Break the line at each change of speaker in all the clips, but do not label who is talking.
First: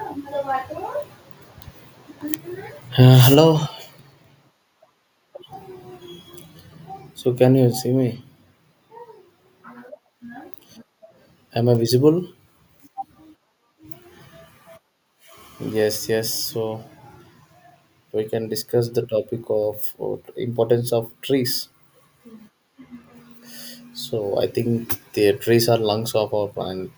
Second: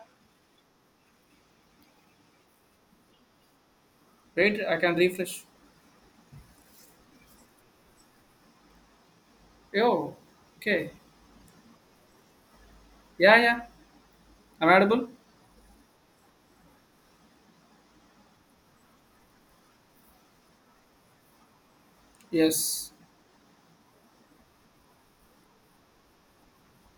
Uh, Hello.
Wait, I can refresh.
So, can you see me?
Oh, okay.
Am I visible?
Yeah, yeah. I'm audible.
Yes, yes. So, we can discuss the topic of importance of trees.
Yes.
So, I think the trees are lungs of our planet.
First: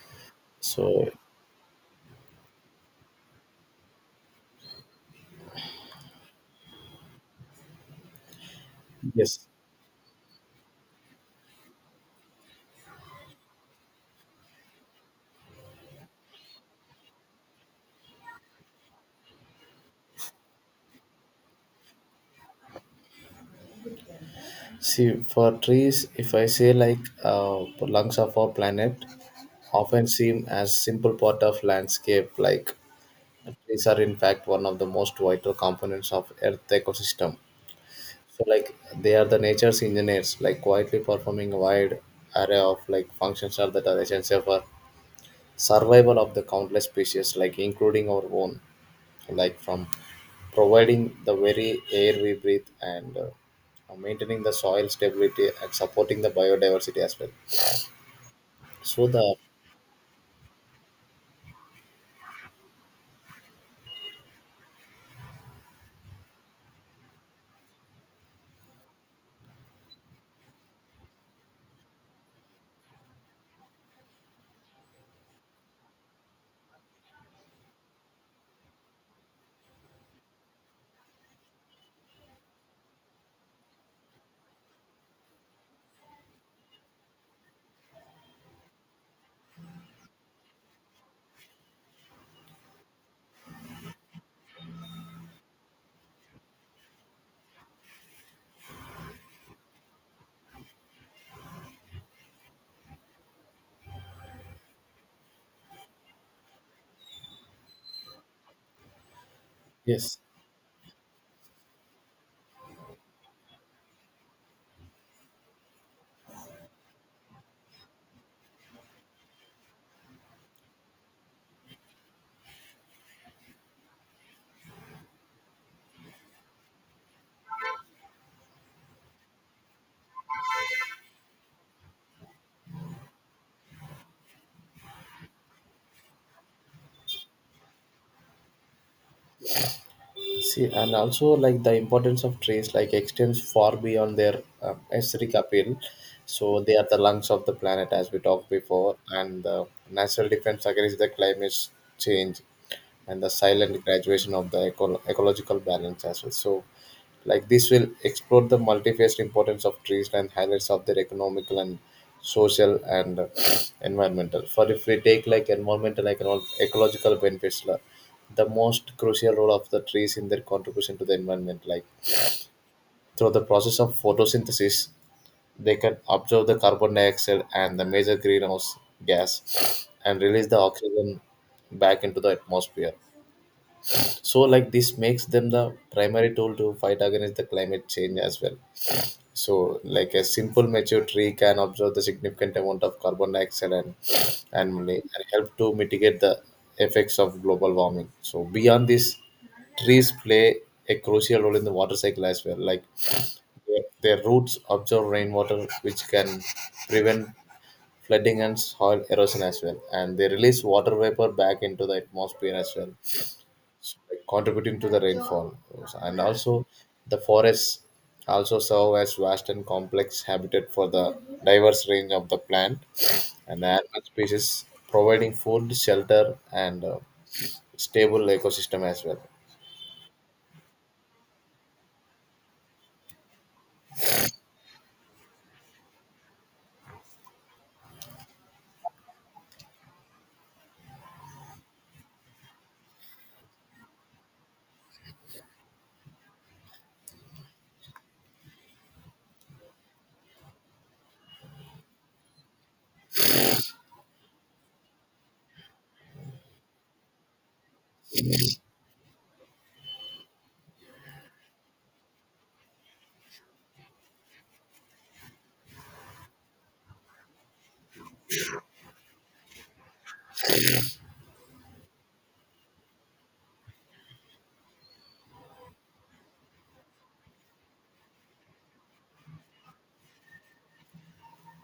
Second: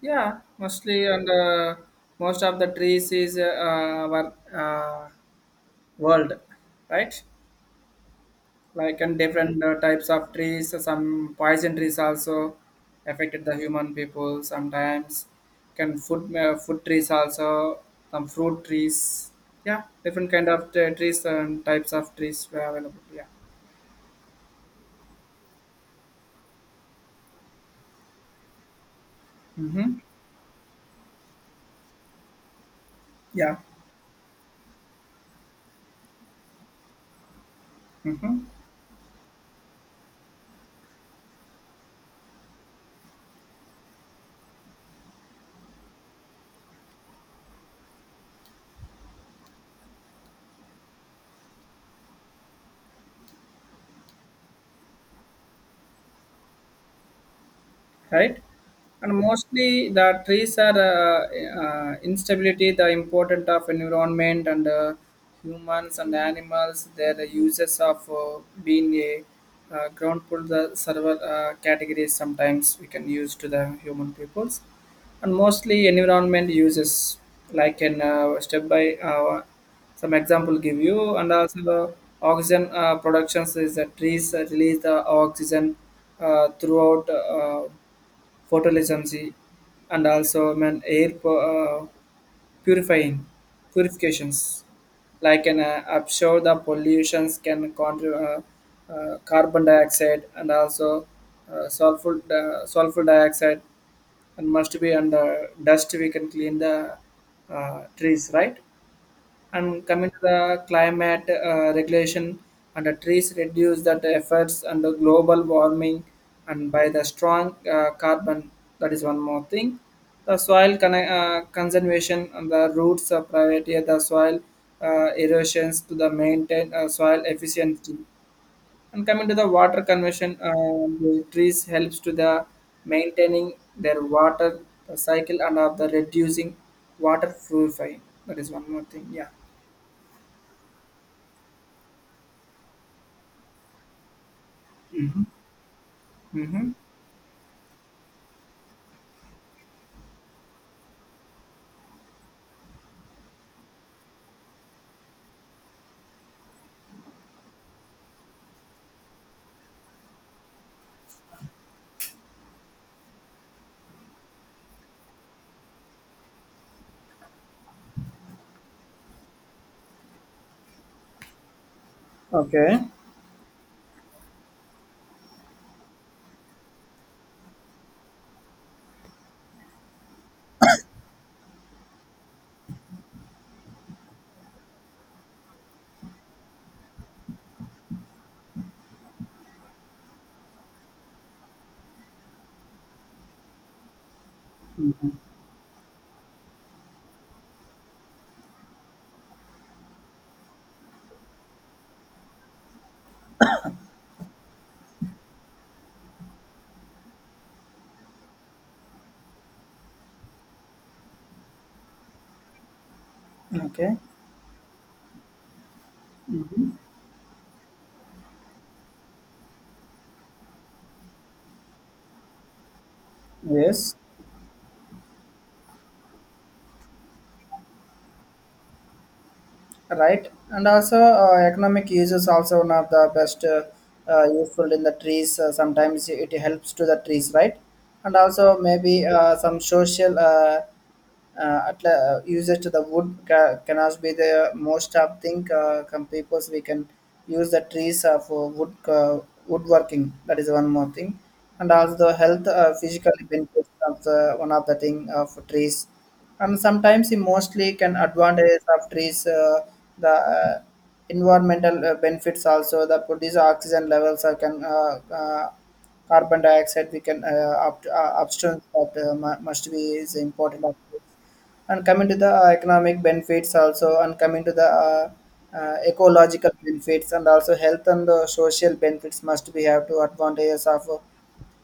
Yeah, mostly
So,
and most of the trees is our uh, world, right? Like and
yes.
different types of trees. Some poison trees also affected the human people. Sometimes can food trees also some fruit trees. Yeah, different kind of trees and types of trees were available. Yeah.
See, for trees, if I say like uh, lungs of our planet,
Mm-hmm.
often seem as simple part of landscape. Like
Yeah.
trees are in fact one of the most vital components of Earth ecosystem. So
Mm-hmm.
like they are the nature's engineers, like quietly performing a wide array of like functions are that are essential for survival of the countless species, like including our own, like from providing the very air we breathe and maintaining the soil stability and supporting the biodiversity as well.
Right?
So
And
the
mostly the trees are instability, the importance of environment and humans and animals, their uses of being a ground pool, the several categories sometimes we can use to the human peoples. And mostly environment uses like in step by some example give you and also the oxygen productions is that trees release the oxygen throughout photolysis and also purifying purifications. Like an offshore, the pollutions can contribute carbon dioxide and also sulfur dioxide, and must be under dust. We can clean the trees, right? And coming
yes,
to the climate regulation, and the trees reduce that efforts and the global warming, and by the strong carbon, that is one more thing. The conservation and the roots of priority of the soil erosions to the maintain soil efficiency. And coming to the water conversion, the trees helps to the maintaining their water cycle and of the reducing water purifying. That is one more thing. Yeah.
see, and also like the importance of trees like extends far beyond their aesthetic appeal. So
Mm-hmm.
they are the lungs of the planet, as we talked before, and the natural defense against the climate change and the silent graduation of the ecological balance as well. So like this will explore the multifaceted importance of trees and highlights of their economical and social and environmental. For if we take like environmental and ecological benefits, the most crucial role of the trees in their contribution to the environment, like
Okay,
through the process of photosynthesis, they can absorb the carbon dioxide and the major greenhouse gas and release the oxygen back into the atmosphere. So, like this makes them the primary tool to fight against the climate change as well. So, like a simple mature tree can absorb the significant amount of carbon dioxide and, and help to mitigate the effects of global warming. So, beyond this, trees play a crucial role in the water cycle as well. Like their, their roots absorb rainwater, which can prevent flooding and soil erosion as well, and they release water vapor back into the atmosphere as well
okay,
like, contributing to the rainfall. And also, the forests also serve as vast and complex habitat for the diverse range of the plant and the
yes,
animal species, providing food, shelter, and stable ecosystem as well.
right. And also, economic use is also one of the best useful in the trees. Sometimes it helps to the trees, right? And also, maybe some social usage to the can also be the most of thing. Some peoples we can use the trees for woodworking. That is one more thing. And also, the health physically benefits of the one of the thing of trees and sometimes it mostly can advantage of trees the environmental benefits also the produce oxygen levels are can carbon dioxide we can upstream that must be is important of this. And coming to the economic benefits also and coming to the ecological benefits and also health and the social benefits must be have to advantages of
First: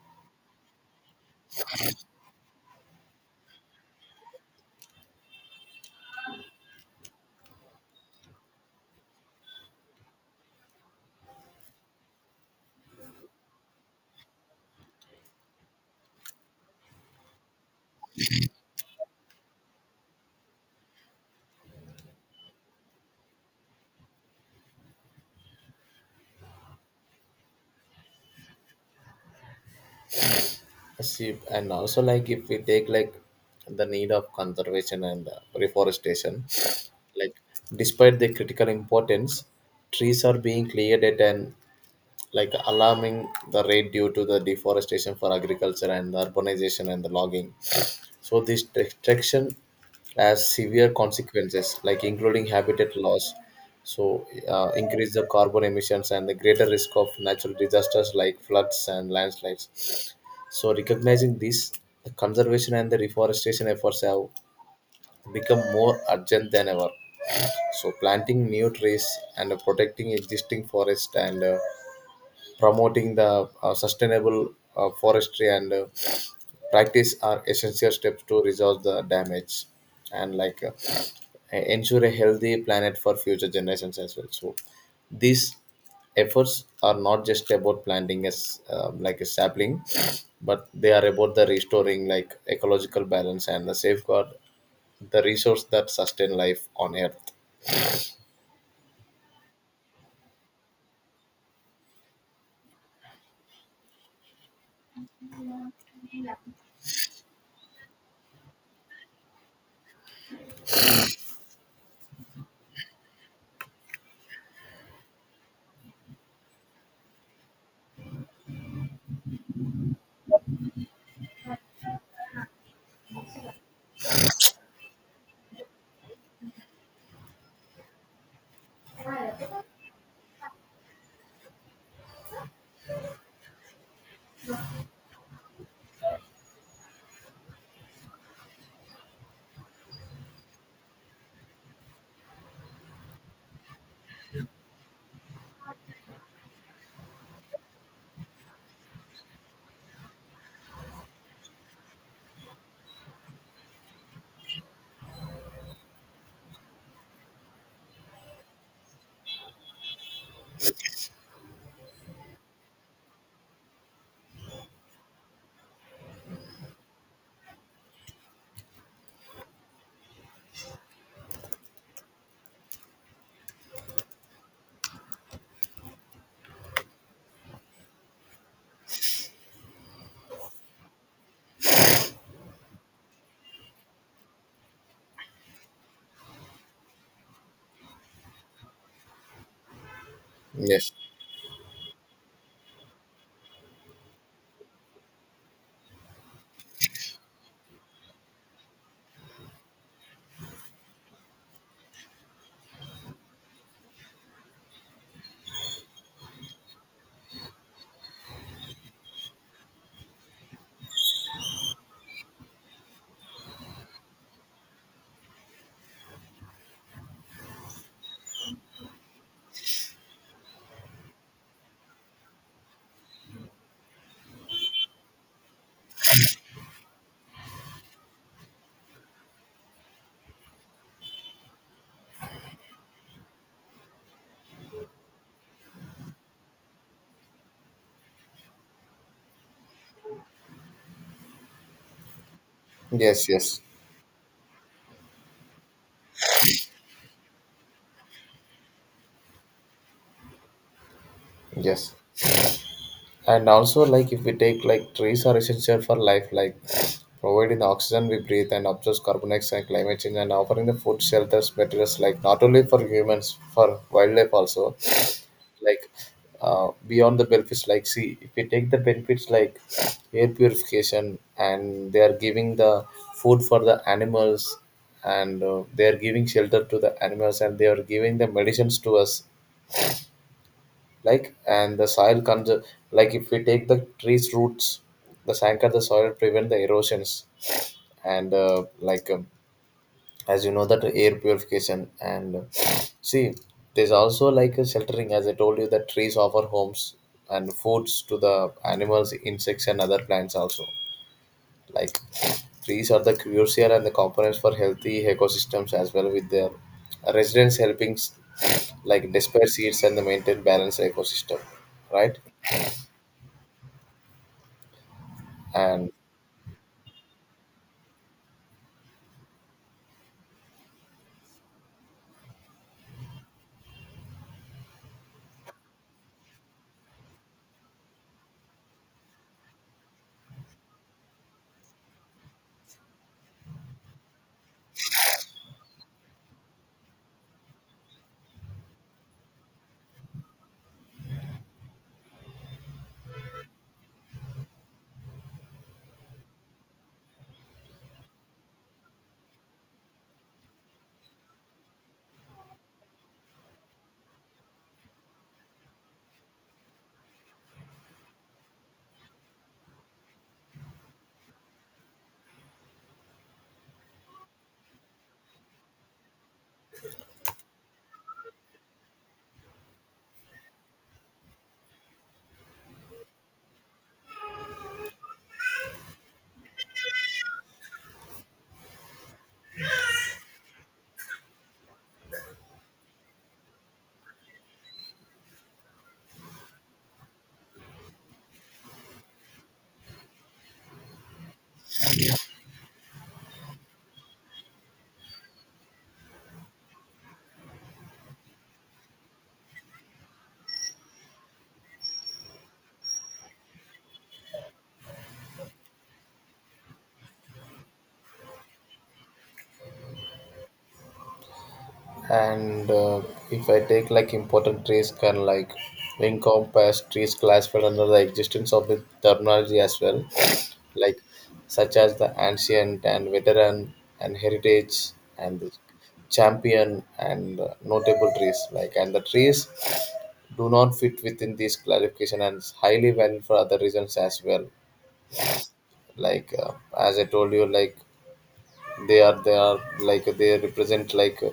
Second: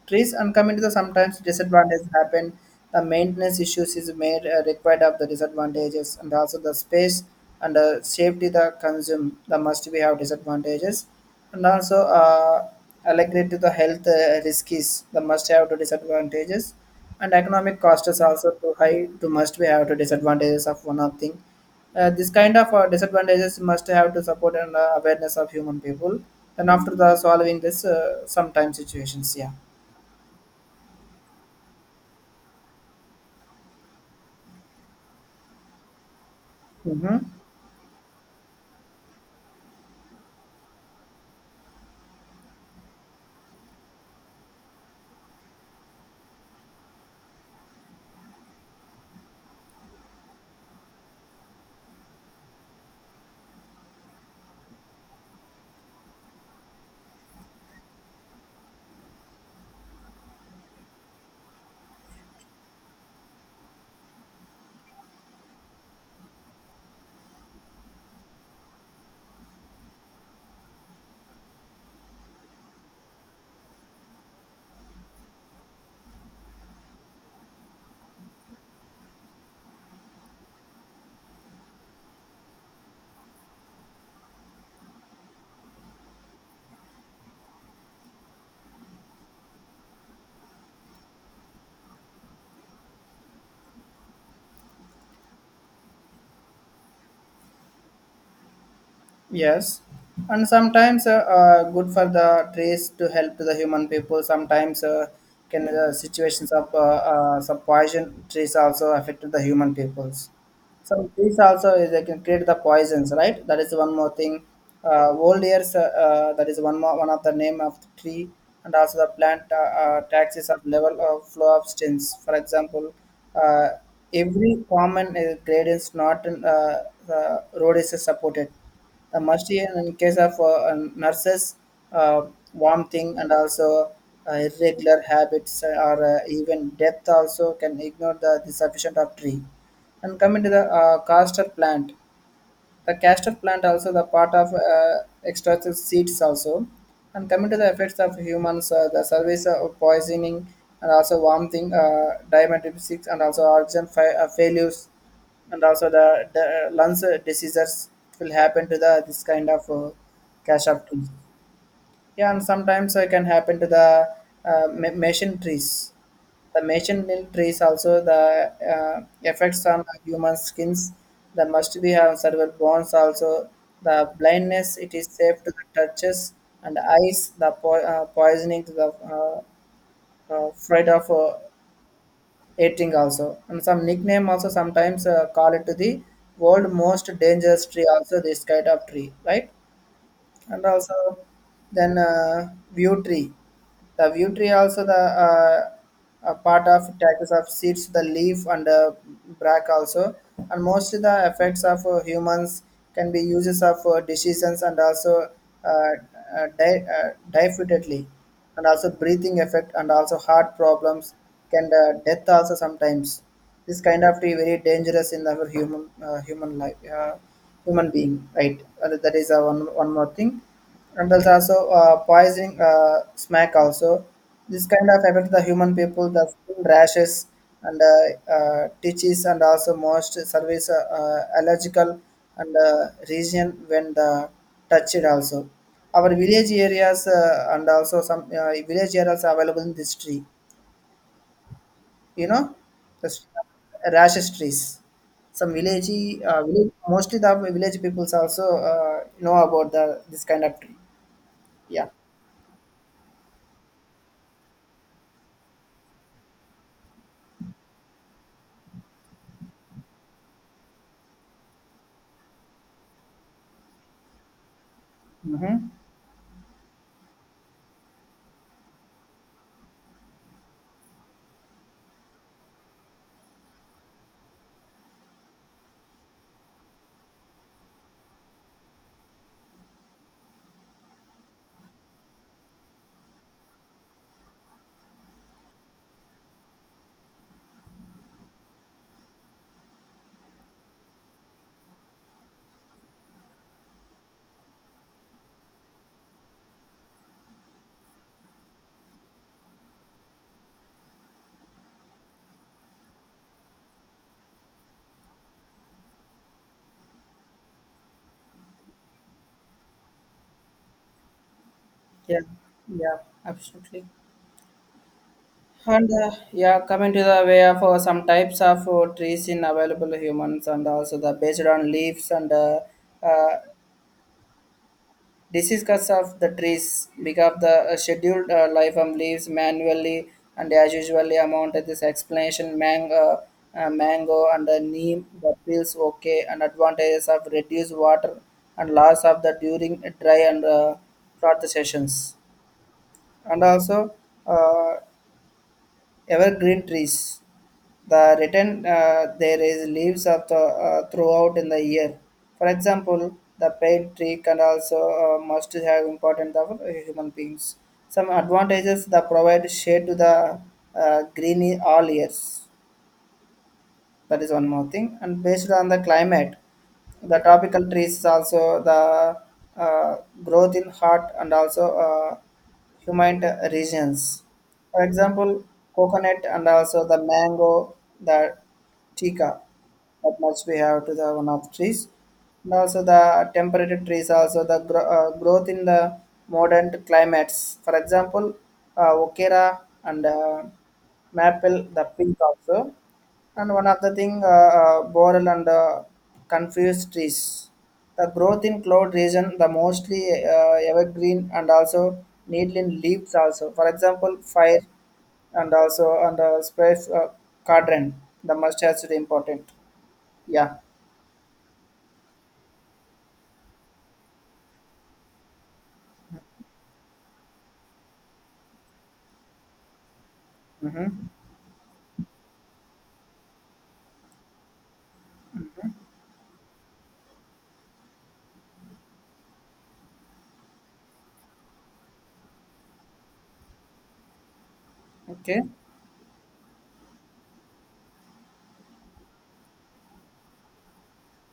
trees and come into the sometimes disadvantages happen. The maintenance issues is made required of the disadvantages and also the space and safety the consume the must we have disadvantages and also allocated to the health risks the must have to disadvantages and economic cost is also too high to must we have to disadvantages of one of thing. This kind of disadvantages must have to support and awareness of human people. Then after the solving this, sometimes situations, yeah.
See, and also like if we take like the need of conservation and reforestation,
Mhm.
like despite the critical importance, trees are being cleared at an like alarming the rate due to the deforestation for agriculture and the urbanization and the logging. So this destruction has severe consequences, like including habitat loss, so increase the carbon emissions and the greater risk of natural disasters like floods and landslides. So recognizing this, the conservation and the reforestation efforts have become more urgent than ever. So planting new trees and protecting existing forest and promoting the sustainable forestry and practice are essential steps to resolve the damage and like ensure a healthy planet for future generations as well. So these efforts are not just about planting as like a sapling but they are about the restoring like ecological balance and the safeguard the resource that sustain life on earth.
Yes, and sometimes good for the trees to help to the human people. Sometimes can situations of some poison trees also affect the human peoples. Some trees also they can create the poisons, right? That is one more thing. Old years, that is one more one of the name of the tree, and also the plant, taxes of level of flow of stains. For example, uh, every common gradients not in, the road is supported the must in case of nurses, uh, warm thing, and also irregular habits or even death also can ignore the sufficient of tree. And coming to the castor plant. The castor plant also the part of extractive seeds also. And coming to the effects of humans, the service of poisoning and also vomiting, diabetes and also oxygen failures and also the lungs diseases will happen to the this kind of castor trees. Yeah, and sometimes it can happen to the machine trees. The machine milk trees also the effects on human skins. The must be have cerebral bones also. The blindness it is safe to the touches and eyes. The poisoning to the fright of eating also. And some nickname also sometimes call it to the world most dangerous tree also this kind of tree, right? And
Yes,
also then view tree, the view tree also the a part of taxes of seeds, the leaf and bark also, and mostly the effects of humans can be uses of decisions and also diffidently, and also breathing effect and also heart problems can death also sometimes. This kind of tree very dangerous in our human life human being, right? That is one one more thing and there's also poisoning smack also this kind of affect the human people the skin rashes and teaches and also most service allergical and region when the touch it also our village areas and also some village areas are available in this tree, you know, the
yes,
st-
yes,
rashes trees some village, village mostly the village peoples also know about the this kind of tree. Yeah.
yes. And also like if we take like trees are essential for life like providing the oxygen we breathe and absorbs carbon dioxide and climate change and offering the food shelters materials like not only for humans for wildlife also
Hmm.
like beyond the benefits like see if we take the benefits like air purification and they are giving the food for the animals and they are giving shelter to the animals and they are giving the medicines to us like and the soil comes like if we take the trees roots the anchor the soil prevent the erosions and like as you know that air purification and see there's also like a sheltering as I told you that trees offer homes and foods to the animals insects and other plants also like trees are the crucial and the components for healthy ecosystems as well with their residents helping like disperse seeds and the maintain balanced ecosystem, right?
Yeah, yeah, absolutely. And
and
yeah, coming to the way of some types of trees in available humans and also the based on leaves and uh, disease cuts of the trees because the scheduled life of leaves manually and as usually amount of this explanation mango, mango and neem the feels okay and advantages of reduced water and loss of the during dry and drought sessions and also. Uh, evergreen trees. The written there is leaves of the, throughout in the year. For example, the pine tree can also must have important for human beings. Some advantages the provide shade to the green all years. That is one more thing. And based on the climate, the tropical trees is also the uh, growth in hot and also humid regions. For example, coconut and also the mango, the tika. That much we have to the one of trees. And also the temperate trees also the growth in the modern climates. For example, okera and maple, the pink also. And one of the thing, boreal and confused trees. The growth in cloud region, the mostly evergreen and also needle in leaves also. For example, fire and also and space quadrant. The must has to be important. Yeah.
and if I take like important trees can like encompass trees classified under the existence of the terminology as well like such as the ancient and veteran and heritage and the champion and notable trees like and the trees do not fit within this clarification and is highly valued for other reasons as well
Okay.
like as I told you like they are like they represent like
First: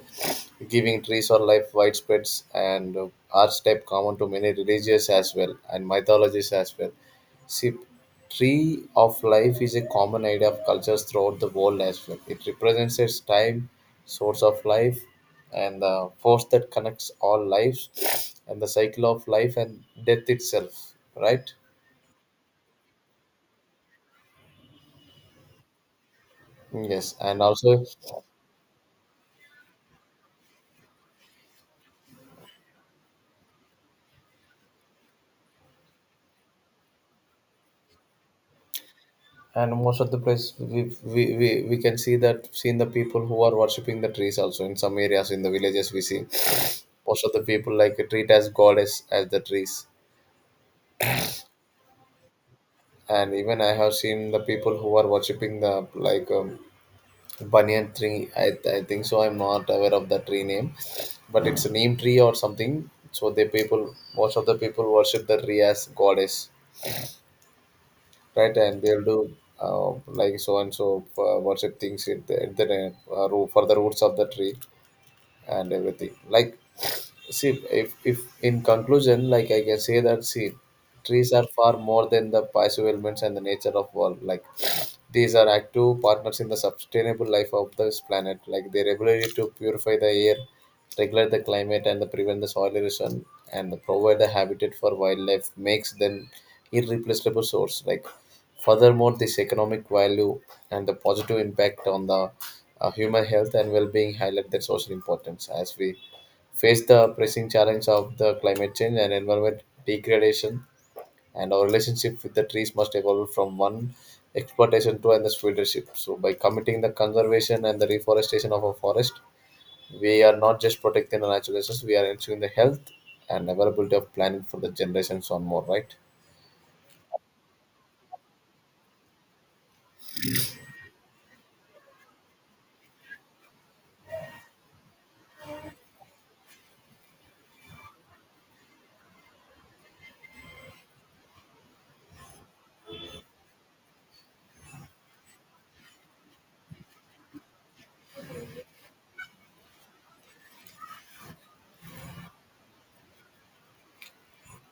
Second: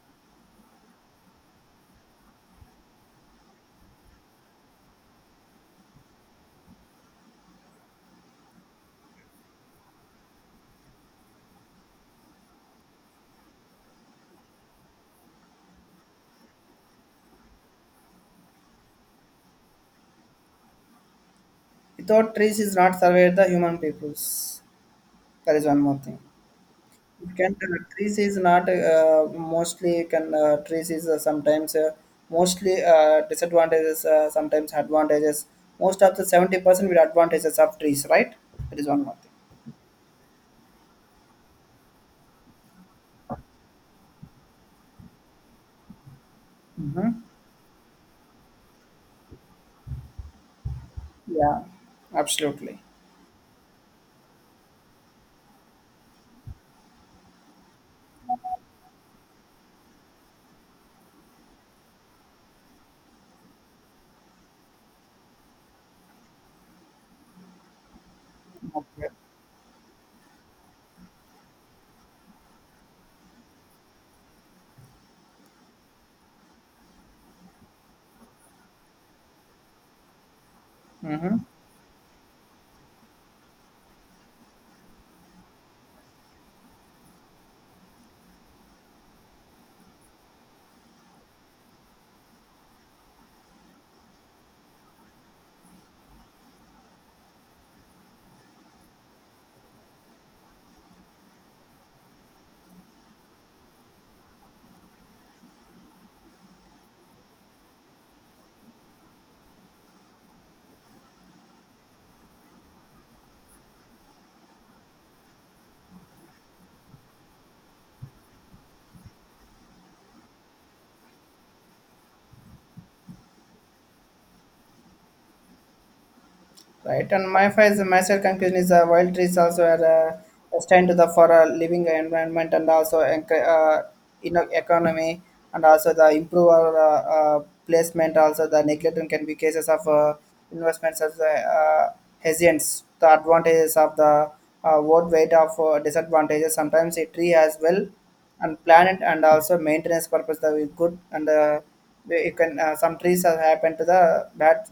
giving trees or life widespreads and archetype common to many religious as well and mythologies as well. See, tree of life is a common idea of cultures throughout the world as well. It represents its time source of life and the force that connects all lives and the cycle of life and death itself, right?
Without trees is not survive the human peoples. That is one more thing.
Yes. And
Can
also,
trees is not mostly can trees is sometimes mostly disadvantages sometimes advantages. Most of the 70% will advantages of trees, right? That is one more thing.
and most of the place we can see that seen the people who are worshipping the trees also in some areas in the villages we see
Mm-hmm.
most of the people like treat as goddess as the trees.
Yeah, absolutely.
And even I have seen the people who are worshipping the like banyan tree. I think so. I'm not aware of the tree name but it's a name tree or something. So the people most of the people worship the tree as goddess, right? And they'll
Okay.
do like so and so worship things at the root, for the roots of the tree and everything like see if in conclusion like I can say that see trees
Mm-hmm.
are far more than the passive elements and the nature of world like these are active partners in the sustainable life of this planet like they regularly to purify the air, regulate the climate and the prevent the soil erosion and the provide the habitat for wildlife makes them irreplaceable source like furthermore this economic value and the positive impact on the human health and well-being highlight their social importance as we face the pressing challenge of the climate change and environment degradation and our relationship with the trees must evolve from one exploitation to another leadership. So by committing the conservation and the reforestation of a forest we are not just protecting the natural resources, we are ensuring the health and availability of planet for the generations on more, right?
Right, and my is myself conclusion is wild trees also are destined to the for a living environment and also you know economy and also the improve our placement also the neglecting can be cases of investments as hesitants the advantages of the world weight of disadvantages sometimes a tree as well and planet and also maintenance purpose that is good and you can some trees have happened to the bad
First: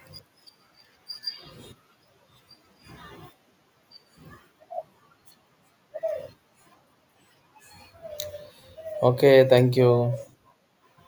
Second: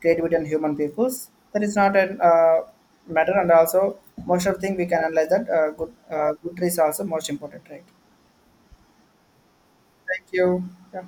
creativity and human peoples that is not a uh, matter and also most of the thing we can analyze that good is also most important, right?
Okay, thank
Thank
you.
you. Yeah.